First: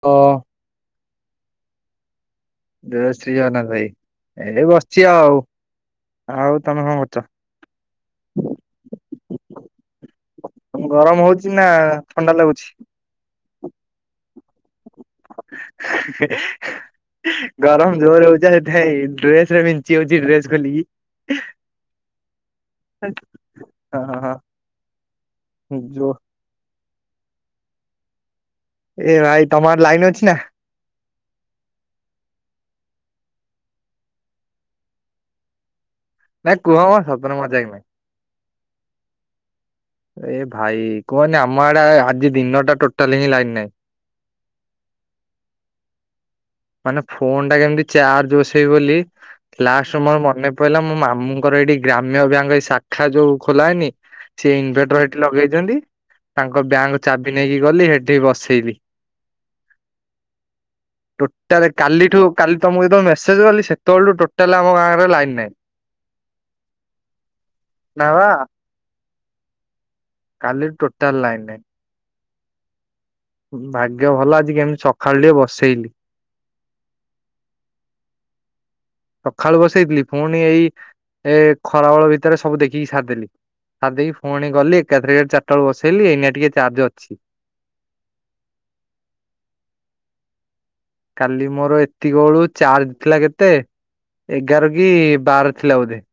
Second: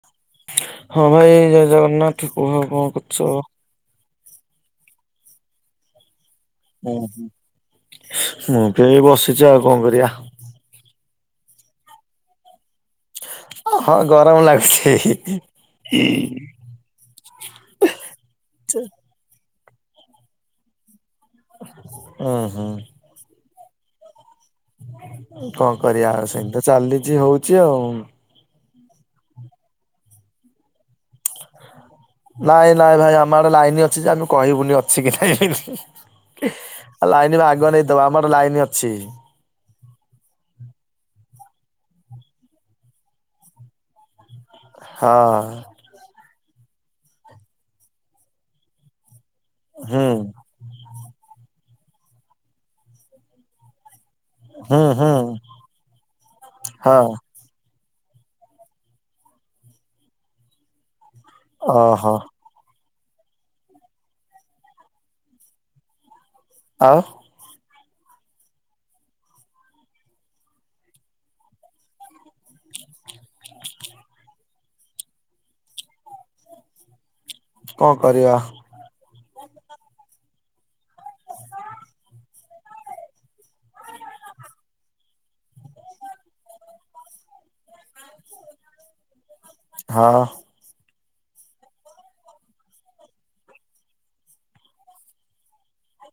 ତ ହଁ ଭାଇ ଜୟ ଜଗନ୍ନାଥ। [unintelligible] ଜୟଶ୍ରୀ ଜଗନ୍ନାଥ ଭାଇ ଏବେ ବସିଛି ଆଉ ଆଉ ତମେ କଣ କରୁଛ ଓହୋ ମୁଁ କେ ବସିଛି ଆଉ କଣ କରିବା? ଗରମ ହଉଛି ନା ଥଣ୍ଡା ଲାଗୁଛି। ହଁଁ ଗରମ ଲାଗ [unintelligible] ଗରମ ଜୋର ହଉଛ ସେଥିଇଁ ଡ୍ରେସରେ ବିଞ୍ଚି ହଉଛି ଡ୍ରେସ ଖୋଲିକି। ହଁ ହଁ। ହ ହଁ ହଁ। କଣ ହଁ ଯୋ କରିବା ଆଉ ସେମି ତ ଚାଲିଛି ହଉଛି ଆଉ। ଏ ଭାଇ ତମର ଲାଇନ ଅଛି ନା? ନାଇଁ ନାଇଁ ଭାଇ ଆମ ଆଡେ ଲାଇନ ଅଛି ଯେ ଆମେ କହିବୁନି ଅଛି କି ନାଇଁ। ନା କୁହ ମ ସତରେ ଲାଇନ ମଜାକ ଆଗ ନାହିଁ। ନେଇଦବା ଆମର ଲାଇନ ଅଛି। ଏ ଭାଇ କୁହନି ଆମ ଆଡା ଆଜି ଦିନଟା ଟୋଟାଲ ହିଁ ଲାଇନ ନାହିଁ। ହଁ। ମାନେ ଫୋନ ଟା କେମିତି ଚାର୍ଜ ବସେଇ ବୋଲି ଲାଷ୍ଟ ହୁଁ। ମୋର ମନେ ପଡିଲା ମୋ ମାମୁଙ୍କର ଏଇଠି ଗ୍ରାମ୍ୟ ବ୍ୟାଙ୍କ ଶାଖା ଯୋଉ ଖୋଲାନି ସେି ହୁଁ ଇନଭେଟର ହୁଁ ସେଠି ଲଗେଇଛନ୍ତି ତାଙ୍କ ହଁ ବ୍ୟାଙ୍କ ଚାବି ନେଇକି ଗଲି ହେଠି ବସେଇଲି। ତାେଲେ ଓହୋ କାଲିଠୁ କାଲି ତମକୁ ଯେତେବେଳେ ମେସେଜ କଲି ସେତେବେଳଠୁ ଟୋଟାଲ ଆମ ଗାଁରେ ଲାଇନ ନାହିଁ। ଆଉ ନବା କାଲି ଟୋଟାଲ ଲାଇନ୍ ନାଇ ଭାଗ୍ୟ ଭଲ ଆଜି କେମିତି ସକାଳୁ ଟିକେ ବସେଇଲି। କଣ କରିବା? ସକାଳୁ ବସେଇଥିଲି ପୁଣି ଏଇ ଏ ଖରାବେଳ ଭିତରେ ସବୁ ଦେଖିକି ସାରିଦେଲି। ସା ଦେଇକି ଫୁଣି ଗଲି ଏକାଥରେ ଚାରିଟା ବଳ ବସେଇଲି ଏଇନଆ ଟିକେ ଚାର୍ଜ ଅଛି। ହଁ। କାଲି ମୋର ଏତିକି ବେଳୁ ଚାର୍ଜ ଥିଲା କେତେ ଏଗାର କି ବାର ଥିଲା ବୋଧେ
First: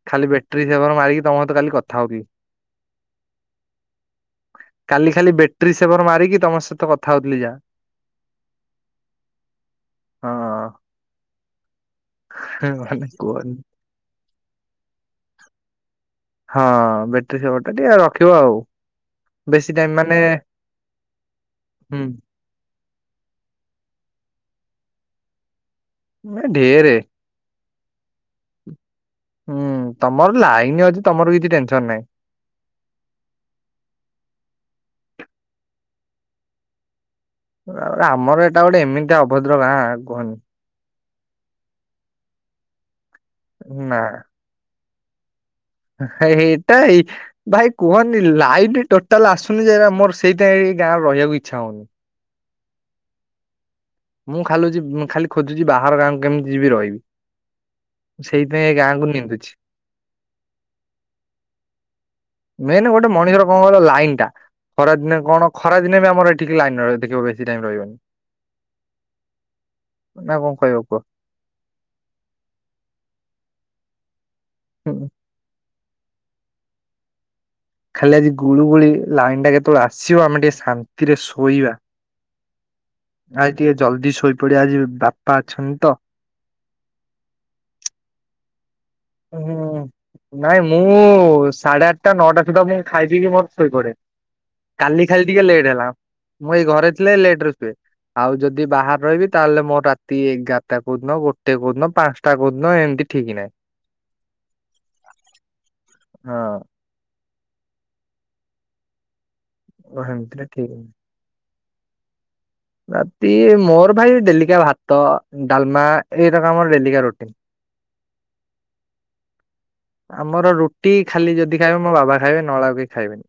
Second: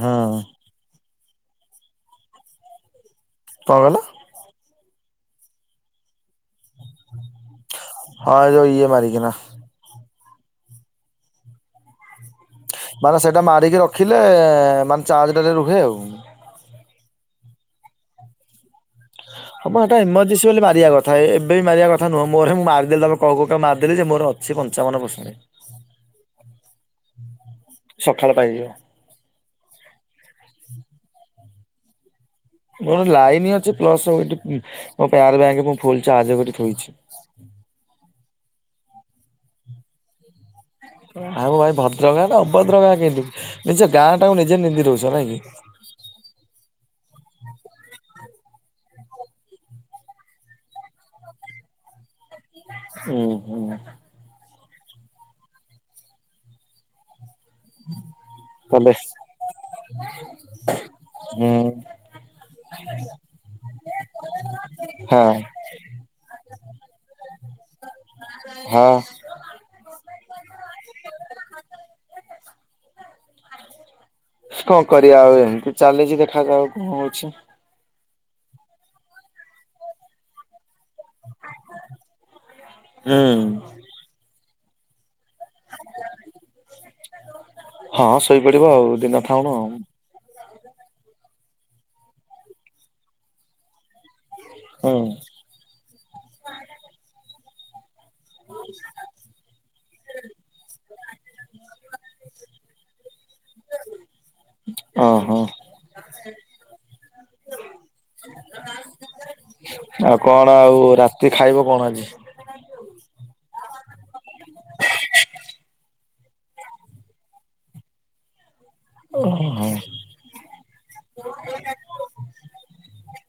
ହଁ ଖାଲି ବେଟରୀର [unintelligible] ମାରିକି ତମ ସହିତ କାଲି କଥା ହଉ ଥିବି। କଣ କହିଲ? କାଲି ଖାଲି ବ୍ୟାଟେରୀ ସେଭର ମାରିକି ତମ ସହିତ କଥା ହଉଥିଲି ଯାହା। ହଁ ଏ ଯଉ ଇଏ ମାରିକି ନା। ହଁ ମାନେ ସେଇଟା ମାରିକି ରଖିଲେ ମାନେ ଚାର୍ଜଟାରେ ରୁହେ ଆଉ। ହଁ ବେଟେରୀ ସେବର୍ ଟା ଟିକେ ରଖିବ ଆଉ। ବେଶୀ ଆପଣ ଟାଇମ୍ ହେଟା ମାନେ ଏମଜେସି ବୋଲି ମାରିବା କଥା ଏବେ ବି ମାରିବା ହୁଁ କଥା ନୁହଁ। ରୁହେ ମୁଁ ମାରଦେଲି ତମେ କ ଗୋଟେ ମାରଦେଲି ଯେ ମୋର ଅଛି ପଞ୍ଚାବନ ପର୍ସେଣ୍ଟ। ଏ ଢେରେ। ସକାଳ ପାଇଯିବ। ହୁଁ ତମର ଲାଇନ ଅଛି ତମର କିଛି ଟେନସନ ନାହିଁ। ମୋର ଲାଇନ ଅଛି ପ୍ଲସଠି ମୋ ପାର ବ୍ୟାଙ୍କ ମୁଁ ଫୁଲ ଚାର୍ଜ କରିକୀ ଥୋଇଛି। ଆମର ଏଇଟା ଗୋଟେ ଏମିତି ଅଭଦ୍ର ଗାଁ କୁହନି। ଆଉ ଭାଇ ଭଦ୍ର ଗାଁ ନା ଅଭଦ୍ର ଗାଁ କେମତି ନିଜ ଗାଁ ଟା ନିଜେ ନିନ୍ଦି ଦୋଉଚ ନାଇଁ କି। ହେ ହେଇଟା ହେଇ ଭାଇ କୁହନି ଲାଇଟ ଟୋଟାଲ ଆସୁନି ଯେ ଆମର ସେଇଥିପାଇଁ ଏ ଗାଁରେ ରହିବାକୁ ଇଛା ହଉନି। ହୁଁ ହୁଁ ମୁଁ ଖାଲିଛି ଖାଲି ଖୋଜୁଛି ବାହାର ଗାଁକୁ କେମିତି ଯିବି ରହିବି। ସେଇଥିପାଇଁ ଏ ହାଲୋ ଗାଁକୁ ନିନ୍ଦୁଛି। ହୁଁ ମେନ୍ ଗୋଟେ ମଣିଷର କଣ କହିଲ ଲାଇନ୍ ଟା। ଖରା ଦିନେ ହଁ କଣ ଖରା ଦିନ ବି ଆମର ଟିକେ ଲାଇନ ଦେଖିବ ବେଶୀ ଟାଇମ ରହିବନି। ହଁ ନା କଣ କହିବ କୁହ? କଣ ହୁଁ କରିବା ଆଉ ଏମିତି ଚାଲିଛି ଦେଖା ଯାଉ ଆଉ କଣ ହଉଛି। ଖାଲି ଆଜି ଗୁଳୁ ଗୁଳି ଲାଇନ ଟା କେତେବେଳେ ଆସିବ ଆମେ ଟିକେ ଶାନ୍ତିରେ ଶୋଇବା। ଆଜି ଟିକେ ହୁଁ ଜଲଦି ଶୋଇପଡିବା ଆଜି ବାପା ଅଛନ୍ତି ତ। ହଁ ଶୋଇପଡିବ ଆଉ ଦିନ ଥାଉଣୁ ଆଉ। ହୁଁ ନାଇଁ ମୁଁ ସାଢେ ଆଠଟା ନଅଟା ସୁଦ୍ଧା ମୁଁ ଖାଇଦେଇକି ମୋର ଶୋଇପଡେ। କାଲି ଖାଲି ଟିକେ ଲେଟ୍ ହେଲା ମୁଁ ଏଇ ଘରେ ଥିଲେ ଲେଟ ରେ ଶୁଏ। ଆଉ ଯଦି ବାହାରେ ରହିବି ତାହେଲେ ମୋ ରାତି ଏଗାରଟା କୋଦିନ ଗୋଟେ କୋଦିନ ପାଞ୍ଚଟା ଟା କୋଉଦିନ ଏମିତି ଠିକ୍ ନାହିଁ। ଓ ହୋ ହଁ ଆଉ ସେମିତିରେ କଣ ଠିକ ଆଉ ନାହିଁ। ରାତି ଖାଇବ କଣ ଆଜି? ରାତି ମୋର ଭାଇ ଡେଲିକା ଭାତ ଡାଲମା ଏରାକ ଆମର ଡେଲିକା ରୁଟିନ। ଓ ହ ଆମର ରୁଟି ଖାଲି ଯଦି ଖାଇବେ ମୋ ବାବା ଖାଇବେ ନହେଲେ ଆଉ କେହି ଖାଇବେନି।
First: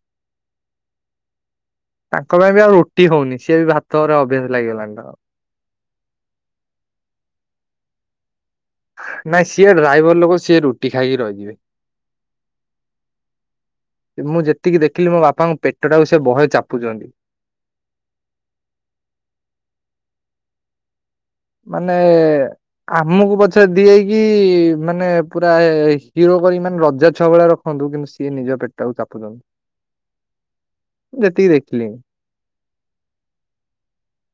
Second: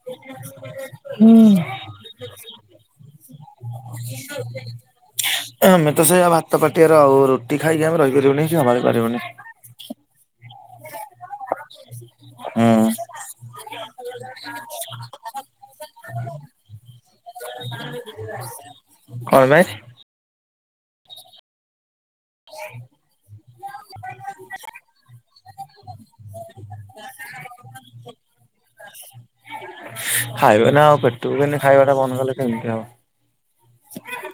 ହୁଁ ତାଙ୍କ ପାଇଁ ବି ଆଉ ରୁଟି ହଉନି ସିଏ ବି ଭାତ ଘରେ ଅଭ୍ୟାସ ଲାଗିଗଲାଣି ତାଙ୍କର। ଆମେ ତ ସେଇଆ ଭାତ ପାଟିଆର ଆଉ ରୁଟି ଖାଇକି ଆମେ ରହିପାରିବୁନି କି ସମ୍ଭାଳି ପାରିବୁନି। ଯିଏ ଡ୍ରାଇଭର ଲୋକ ସିଏ ରୁଟି ଖାଇକି ରହିଯିବେ। ହୁଁ ମୁଁ ଯେତିକି ଦେଖିଲି ମୋ ବାପାଙ୍କ ପେଟାକୁ ସେ ବହେ ଚାପୁଛନ୍ତି। [inaudible] କଣ ପାଇଁ? ମାନେ [inaudible] ଆମକୁ ପଛରେ ଦିଇକି ମାନେ ପୁରା ହିରୋ କରିକି ମାନେ ରଜା ଛୁଆ ଭଳି ର ସିଖନ୍ତୁ କିନ୍ତୁ ସିଏ ନିଜ ପେଟ ଟାକୁ ଚାପୁଚନ୍ତି। ଖାଇବେ ନା ଆଉ ପେଟକୁ କେମିତି ଖାଇବାଟା ବ ନ ଖାଇଲେ କେମିତି ହବ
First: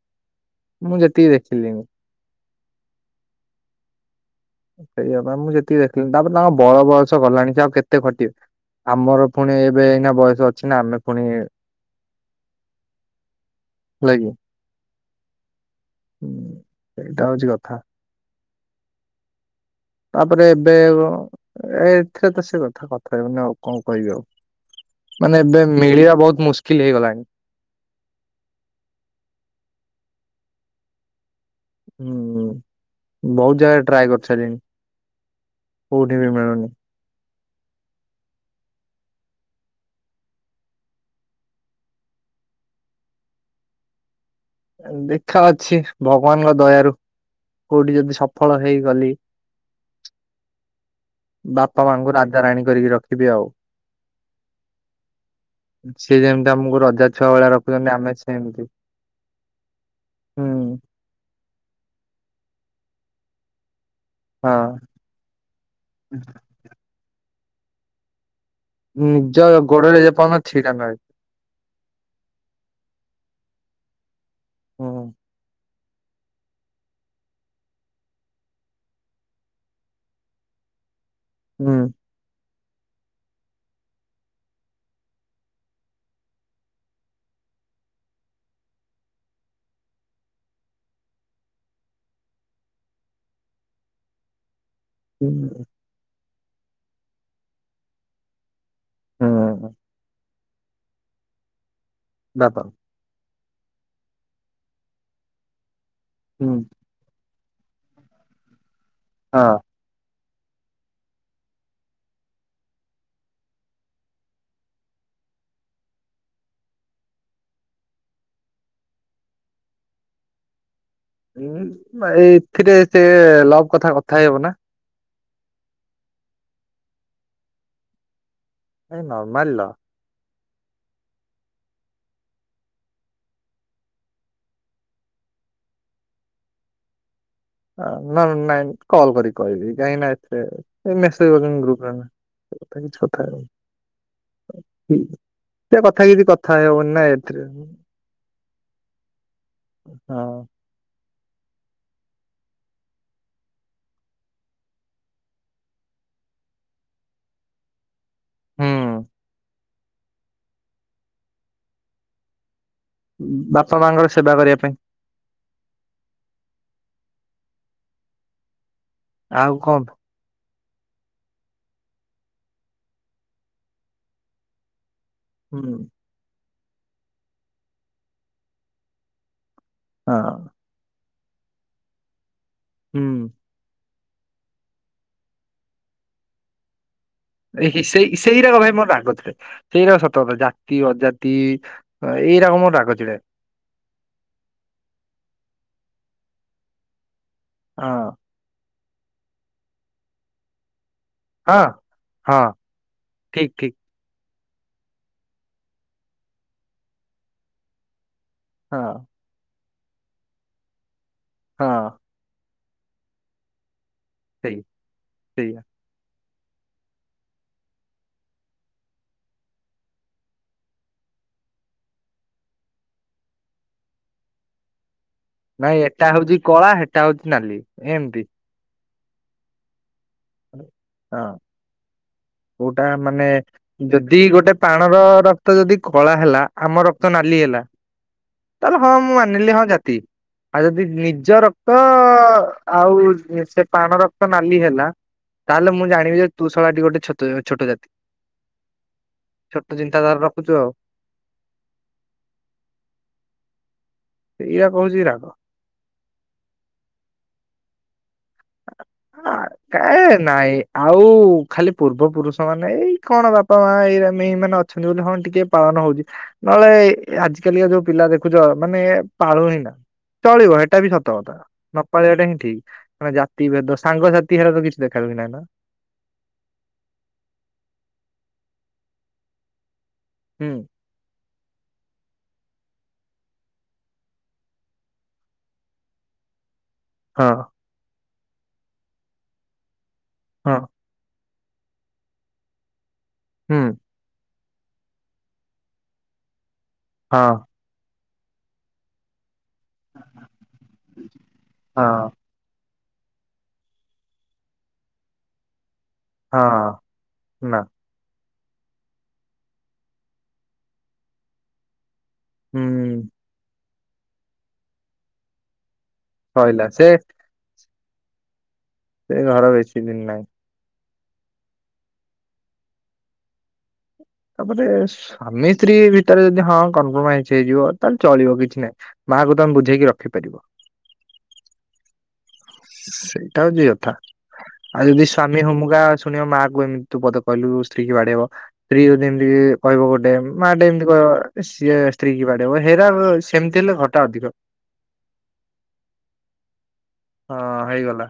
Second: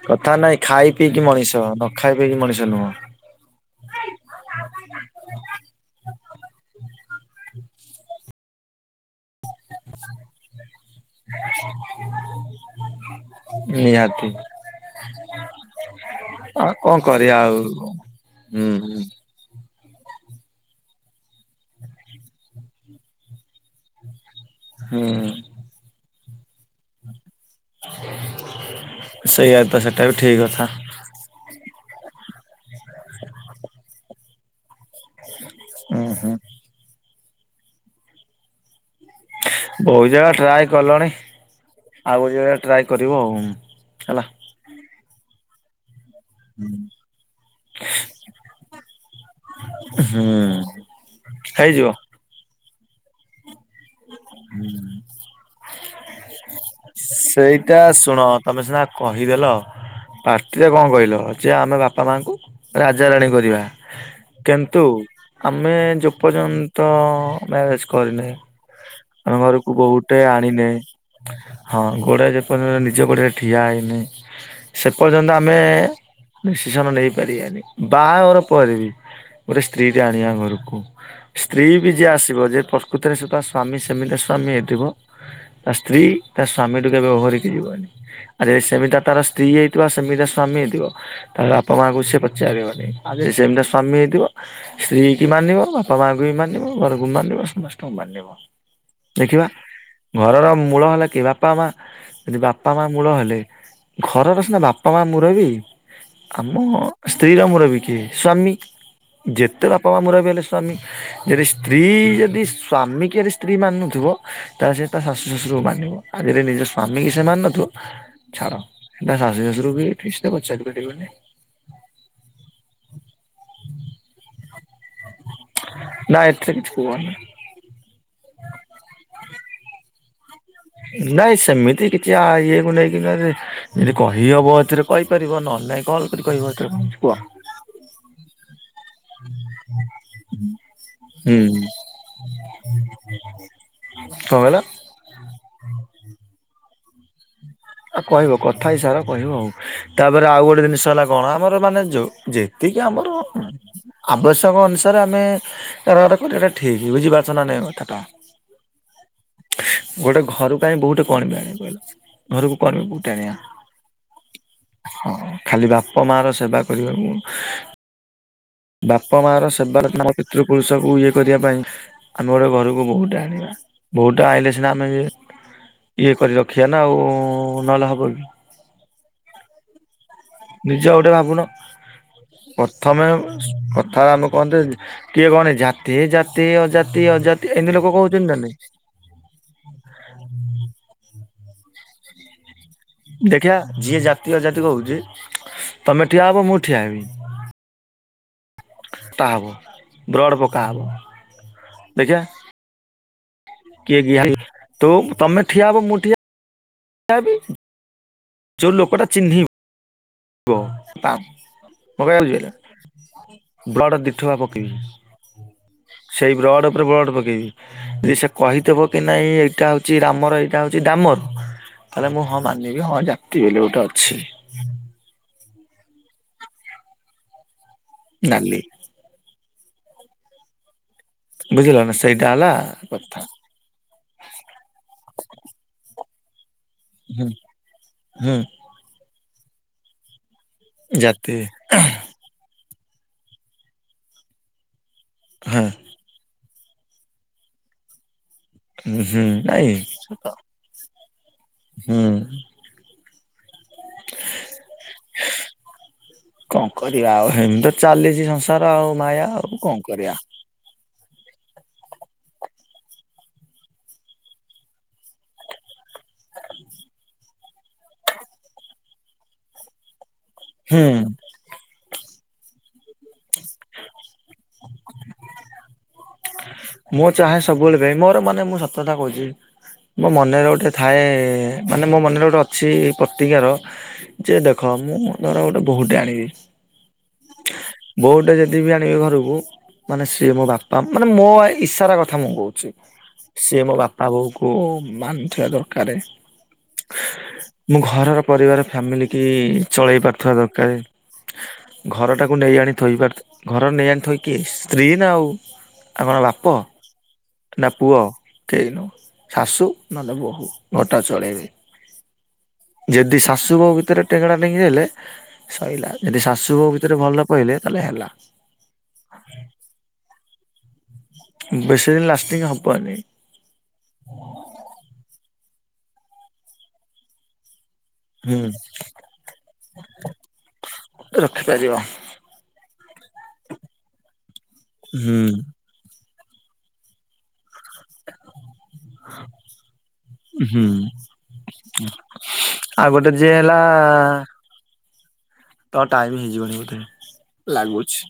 କଥା ନାଇଁ ଖାଇ ମୁଁ ପିଇକି ଯେତିକି ମଣିଷ ଦେଖିଲିଣି ନ ଖାଇ ପିଇକି ମଣିଷ ନୁହଁ। ସେଇଆ ପାଇଁ ମୁଁ ଯେତିକି ଦେଖିଲି ତାପରେ ତାଙ୍କ ବଳ ବୟସ ଗଲାଣି ସେ ଆଉ କେତେ ଖଟିବେ। ଆମର ପୁଣି ଏବେ ଏଇନା ବୟସ ଅଛି ନା ଆମେ ପୁଣି କି ନିହାତି। ହୁଁ ଆ କଣ ସେଇଟା କରିବା ହଉଛି ଆଉ କଥା ହୁଁ ହୁଁ। ତାପରେ ଏବେ ବ ଏଥିରେ ତ ସେ କଥା କଥା ହେଉନି ଆଉ କଁ କହିବି ଆଉ। ହୁଁ ମାନେ ଏବେ ମିଳିବା ବହୁତ ମୁସ୍କିଲ ହେଇଗଲାଣି। ସେଇଆ ତ ସେଟା ବି ଠି କଥା। ହୁଁ ବହୁତ୍ ଜାଗାରେ ଟ୍ରାଏ କରଛାଲିଣି ହୁଁ କୋଉଠି ହୁଁ ବି ମିଳୁନି। ବହୁତ ଜାଗା ଟ୍ରାଏ କଲଣି ଆଉ ଗୋଟେ ଜାଗାରେ ଟ୍ରାଏ କରିବ ଆଉ ହେଲା। ଦେଖା ଅଛି। ଭଗବାନଙ୍କ ଦୟାରୁ କୋଉଠି ଯଦି ସଫଳ ହେଇଗଲି। ହୁଁ ହେଇଯିବ। ଧାରାଇଣି କରିକି ରଖିବି ଆଉ। ସିଏ ଯେମିତି ଆମକୁ ରଜା ଛୁଆ ଭଳିଆ ସେଇଟା ରଖୁଛନ୍ତି ଆମେ ଶୁଣ ତମେ ସେମିତି ସିନା କହିଦେଲ ହୁଁ ପାଟିରେ କଁ କହିଲ ଯେ ଆମେ ବାପା ମାଙ୍କୁ ରାଜାରାଣୀ କରିବା ହଁ କିନ୍ତୁ ଆମେ ଯୋପର୍ଯ୍ୟନ୍ ତ ମ୍ୟାରେଜ କରିନେ ଆମ ନିଜ ଘରକୁ ଗୋଡରେ ବୋଟେ ଯେପର୍ଯ୍ୟନ୍ତ ଆଣିନେ ଛିଡା ନ ହେଇଛି ହଁ ଘୋଡ଼ା ଜେପର୍ଜନ୍ତ୍ ନିଜ ଗୋଡରେ ଠିଆ ହେଇନି ସେ ହୁଁ ପର୍ଯ୍ୟନ୍ତ ଆମେ ଡିସିସନ ନେଇ ପାରିବାନି ବାହା ଘର ପରେବି ଗୋଟେ ସ୍ତ୍ରୀ ଟା ଆଣିବା ଘରକୁ ସ୍ତ୍ରୀ ହୁଁ ବି ଯିଏ ଆସିବ ଯେ ପ୍ରକୃତିରେ ସେ ତା ସ୍ଵାମୀ ସେମିତି ସ୍ୱାମୀ ହେଇଥିବ ତା ସ୍ତ୍ରୀ ତା ସ୍ଵାମୀଠୁ କେବେ ଓହରିକି ଯିବନି। ଆରେ ସେମିତି ତାର ସ୍ତ୍ରୀ ହେଇଥିବ ସେମିତି ସ୍ୱାମୀ ହେଇଥିବ ତାହେଲେ ବାପା ମାଆ କଙ୍କୁ ସିଏ ପଚାରିବନି। ଆଉଜ୍ ସେମିତି ସ୍ୱାମୀ ହେଇଥିବ ସ୍ତ୍ରୀ କି ମାନିିବ ବାପା ମାଁଙ୍କୁବି ମାନିବ ବାରକୁ ମାନିବ ସମସ୍ତଙ୍କୁ ମା। ଦେଖିବା ହୁଁ ଘରର ମୂଳ ହେଲା କି ବାପା ମା ଯଦି ବାପା ମା ମୂଳ ହେଲେ ଘରର ସିନା ବାପା ମାଁ ମୁରବି ହୁଁ ଆମ ସ୍ତ୍ରୀରାମର ବି କିଏ ସ୍ଵାମୀ। ହଁ ଯେତେ ବାପ ପ ମୁରବି ହେଲେ ସ୍ଵାମୀ ଯଦି ସ୍ତ୍ରୀ ଯଦି ସ୍ଵାମୀ କେରେସ ସ୍ତ୍ରୀ ମାନୁଥିବ ତାଲେ ସେ ତା ଶାଶୁ ଶ୍ୱଶୁରକୁ ମାନିବ ଆଜିରେ ନିଜ ସ୍ୱାମୀ କିସେ ମାନୁଥିବ ଛାଡ ଏଟା ଶାଶୁ ଶାଶୁରରୁ ବି କିଛତ ପଚାରି ପରିବନି। ଉଁ ଭାଇ ଏଥିରେ ସେ ଲଭ କଥା କଥା ହେଇବ ନା? ନା ଏଥିରେ କିଛି କୁହନି। ଏଇ ନର୍ମାଲ। ନାଇଁ ସେମିତି କିଛି ଇଏକୁ ନେଇକି [unintelligible] ଯଦି କହିହବ ଏଥିରେ କହିପାରିବ ନହେଲୋଇଁ କଲ୍ କରି କହିବ ଏଥୀରେ କଁଅଛି କୁହ। ହ ନନ ନାଇଁ କଲ୍ କରିିକ କହିବି କାହିଁକ ନା ଏଥିରେ ଏଇ ମେସେସ ହୁଁ କରଚନ୍ତୀ ଗ୍ରୁପ୍ ରେନା କଥା କିଛି କଥା କଁ ଗଲ? ସେ କଥା କିିଥି କଥା ହେଇ ହେବନି ନା ଏଥିରେ ଆ କହିବ କଥା ହିସାର କହିବ ଆଉ ହଁ ତାପରେ ଆଉ ଗୋ ଗୋଟେ ଜିନିଷ ହେଲା କଣ ଆମର ମାନେ ଯେତିକି ଆମର ଆବଶ୍ୟକ ଅନୁସାରେ ଆମେ କାରାବାର କରିବାଟା ଠିକ ବୁଝିପାରୁଚ ନା ନାଇଁ କଥାଟା? ହୁଁ। ଗୋଟେ ଘରକୁ ଆଣ ବହୁତେ କଣିବା ଆଣେ କହିଲ? ଘରକୁ କଣିବ ବହୁ ବାପା ମାଙ୍କର ସେବା କରିବା ପାଇଁ। ହଁ ଖାଲି ବାପା ମା ର ସେବା କରିବାକୁ ବାପା ମା ର ଆଉ କଣ ସେବା ତନ୍ତ୍ନ ପିତୃ ପୁରୁଷକୁ ଇଏ କରିବା ପାଇଁ ଆମେ ଗୋଟେ ଘରକୁ ବହୁତେ ଆଣିବା। ବହୁତା ଆଇଲେ ସିନା ଆମେ ଏ ହୁଁ। ଇଏ କରି ରଖିବା ନା ଆଉ ନହେଲେ ହବ କି। ହଁ ନିଜେଉ ଗୋଟେ ଭାବୁନ ପ୍ରଥମେ ହୁଁ ପ୍ର ଥର ଆମେ କହନ୍ତେ କିଏ କଣ ଜାତି ଜାତି ଅଜାତି ଅଜା ଏ ସେଇ ସେଇଟାକ ଭାଇ ମୋର ରାଗଚିଡେ। ସେଇଟାକ ସତ କଥା ଜାତି ଅଜାତି ଏଇରକମ ରାଗ ଚିଡେ। ଦେଖିଆ ଯିଏ ଜାତି ଅଜାତି କହୁଛି ତମେ ଠିଆ ହବ ମୁଁ ଠିଆ ହେବି। ହଁ। ବାପ ବ୍ରଡ଼ ପକା ହବ। ହଁ ଦେଖିଆ ହଁ ଠିକ ଠିକ। କିଏ ତ ତମେ ଠିଆବ ମୁଠିଆ ହେବି। ଯୋଉ ହଁ ଲୋକଟା ଚିହ୍ନିବ କହ ତା ହଁ ମ କଛି ବ୍ଲଡ଼ ଉଠୁଆ ସେଇ ପକେଇବି ସେଇ ସେଇ ବ୍ଲଡ ଉପରେ ବ୍ଲଡ ପକେଇବି। ଯେ ସେ କହିଥିବ କି ନାଇଁ ଏଇଟା ହଉଛି ରାମର ଏଇଟା ହଉଛି ଦାମର। ତାହଲେ ମୁଁ ହଁ ମାନିବି ହଁ ଜାତି ବୋଲି ଗୋଟେ ଅଛି। ନାଇଁ ଏଟା ହଉଛି କଳା ସେଟା ହଉଛି ନାଲି ଏମତି। ନାଲି। ହଁ ବୁଝିଲ ନା ସେଇଟା ହେଲା କୋଉଟା କଥା ମାନେ ଯଦି ଗୋଟେ ପାଣର ରକ୍ତ ଯଦି କଳା ହେଲା ଆମ ରକ୍ତ ହୁଁ ନାଲି ହେଲା। ହୁଁ ତାହେଲେ ହଁ ମୁଁ ମାନିଲି ହଁ ଜାତି ଆଉ ଯଦି ଜାତି ନିଜ ରକ୍ତ ଆଉ ସେ ପାଣ ରକ୍ତ ନାଲି ହେଲା। ହଁ ତାହେଲେ ମୁଁ ଜାଣିବି ଯେ ତୁଷଳାଟି ଗୋଟେ ଛୋଟ ଛୋଟ ଜାତି। ହଁ ହୁଁ ଛୋଟ ନାଇଁ ଚିନ୍ତାଧାରା ରଖୁଛୁ ଆଉ ହୁଁ। ସେଇଆ କହୁଛି ରାଗ। କଣ କରିବା ଆଉ ହେମିତି ତ ଚାଲିଛି ସବୁ। ହଁ କାଇ ନା ଆଉ ଖାଲି ପୂର୍ବ ପୁରୁଷ ମାନେ ଏଇ କଣ ବାପା ମା ଏଇେ ମାନେ ଅଛନ୍ତି ବୋଲି ହଁ ଟିକେ ପାଳନ ହଉଛି ନହେଲେ ଆଜିକାଲିିକା ଯୋଉ ପିଲା ଦେଖୁଛ ମାନେ ପାଳୁ ହିଁ ନା ଚଳିବ ସେଟା ହୁଁ ବି ସତକଥା ନପଳିବାଟା ହିଁ ଠିକ ମେ ଜାତି ଭେଦ ସାଙ୍ଗସାଥି ହେଲେ ତ କିଛି ଦେଖା କି ନାଇଁ ପା। ମୁଁ ଚାହେଁ ସବୁବେଳେ ଭାଇ ମୋର ମନେ ମୁଁ ସତ କଥା କହୁଛି ମୋ ମନରେ ହୁଁ। ଗୋଟେ ଥାଏ ମାନେ ମୋ ମନରେ ଗୋଟେ ଅଛି ପ୍ରତିକାର। ଯେ ଦେଖ ମୁଁ ଧର ଗୋଟେ ବୋହୁଟେ ଆଣିବି। ହଁ। ବୋଉଟେ ଯଦି ବି ଆଣିବେ ଘରକୁ ମାନେ ସିଏ ମୋ ହଁ ବାପା ମାନେ ମୋ ଇଷାରା କଥା ମୁଁ କହୁଛି ହୁଁ ସିଏ ମୋ ବାପା ଆଉ ବୋଉକୁ ମାନୁଥିବା ଦରକାର। ହଁ। ମୁଁ ଘରର ପରିବାର ଫ୍ୟାମିଲି କି ଚଳେଇ ପାରୁଥିବା ଦରକାର ହଁ ଘରଟା ନେଇ ଆଣି ଥୋଇ ପାର ଘରର ନେଇ ଆଣିଥୋଇକି ସ୍ତ୍ରୀ ନା ଆଉ। ଆ କଣ ବାପ ହଁ ନା ପୁଅ। କି ଶାଶୁ ନହେଲେ ବୋହୂ ଘଟା ଚଳେଇବେ। ହୁଁ। ଯଦି ଶାଶୁ ବୋଉ ଭିତରେ ଟେଙ୍ଗଡ଼ା ଟେଙ୍ଗି ହେଲେ ସଇଲା ଯଦି ଶାଶୁ ସଇଲା ବାଉ ସେ ଭିତରେ ଭଲ କହିଲେ ତାହେଲେ ହେଲା। ସେ ଘର ବେଶୀ ଦିନ ନାହିଁ। ବେଶିଦିନ ଲାଷ୍ଟିଂ ହବନି। ତାପରେ ସ୍ୱାମୀ ସ୍ତ୍ରୀ ଭିତରେ ଯଦି ହଁ କମ୍ପ୍ରମାଇଜ ହେଇଯିବ। ତାହେଲେ ଚଳିବ ହୁଁ କିଛି ନାହିଁ ମାଆ କୁ ତ ଆମେ ବୁଝେଇକି ରଖିପାରିବା। ରଖିପାରିବା। ସେଇଟା ହଉଛି କଥା ଆଉ ଯଦି ହୁଁ ସ୍ଵାମୀ ହମୁକା ଶୁଣିବ ମା କ ଏମିତି ତୁ ପଦେ କହିଦବୁ ସ୍ତ୍ରୀକି ବାଡେଇବ। ସ୍ତ୍ରୀ ଯ ଯେମିତି କହିବ ଗୋଟେ ମା ହୁଁ ଟେ ଏମିତି କହିବ ସିଏ ସ୍ତ୍ରୀ କି ବାଡେଇବ ହେରା ସେମିତି ହେଲେ ଭଲ ହ ତ ଟାଇମ ହେଇଯିବଣି ବୋଧେ। ହଁ ଲାଗୁଛି ହେଇଗଲା।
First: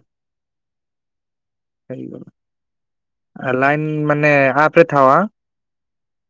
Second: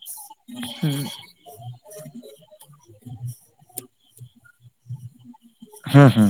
ଆଲାଇନ ମାନେ ଆପ ରେ ଥାଅ ହା। ହୁଁ ହୁଁ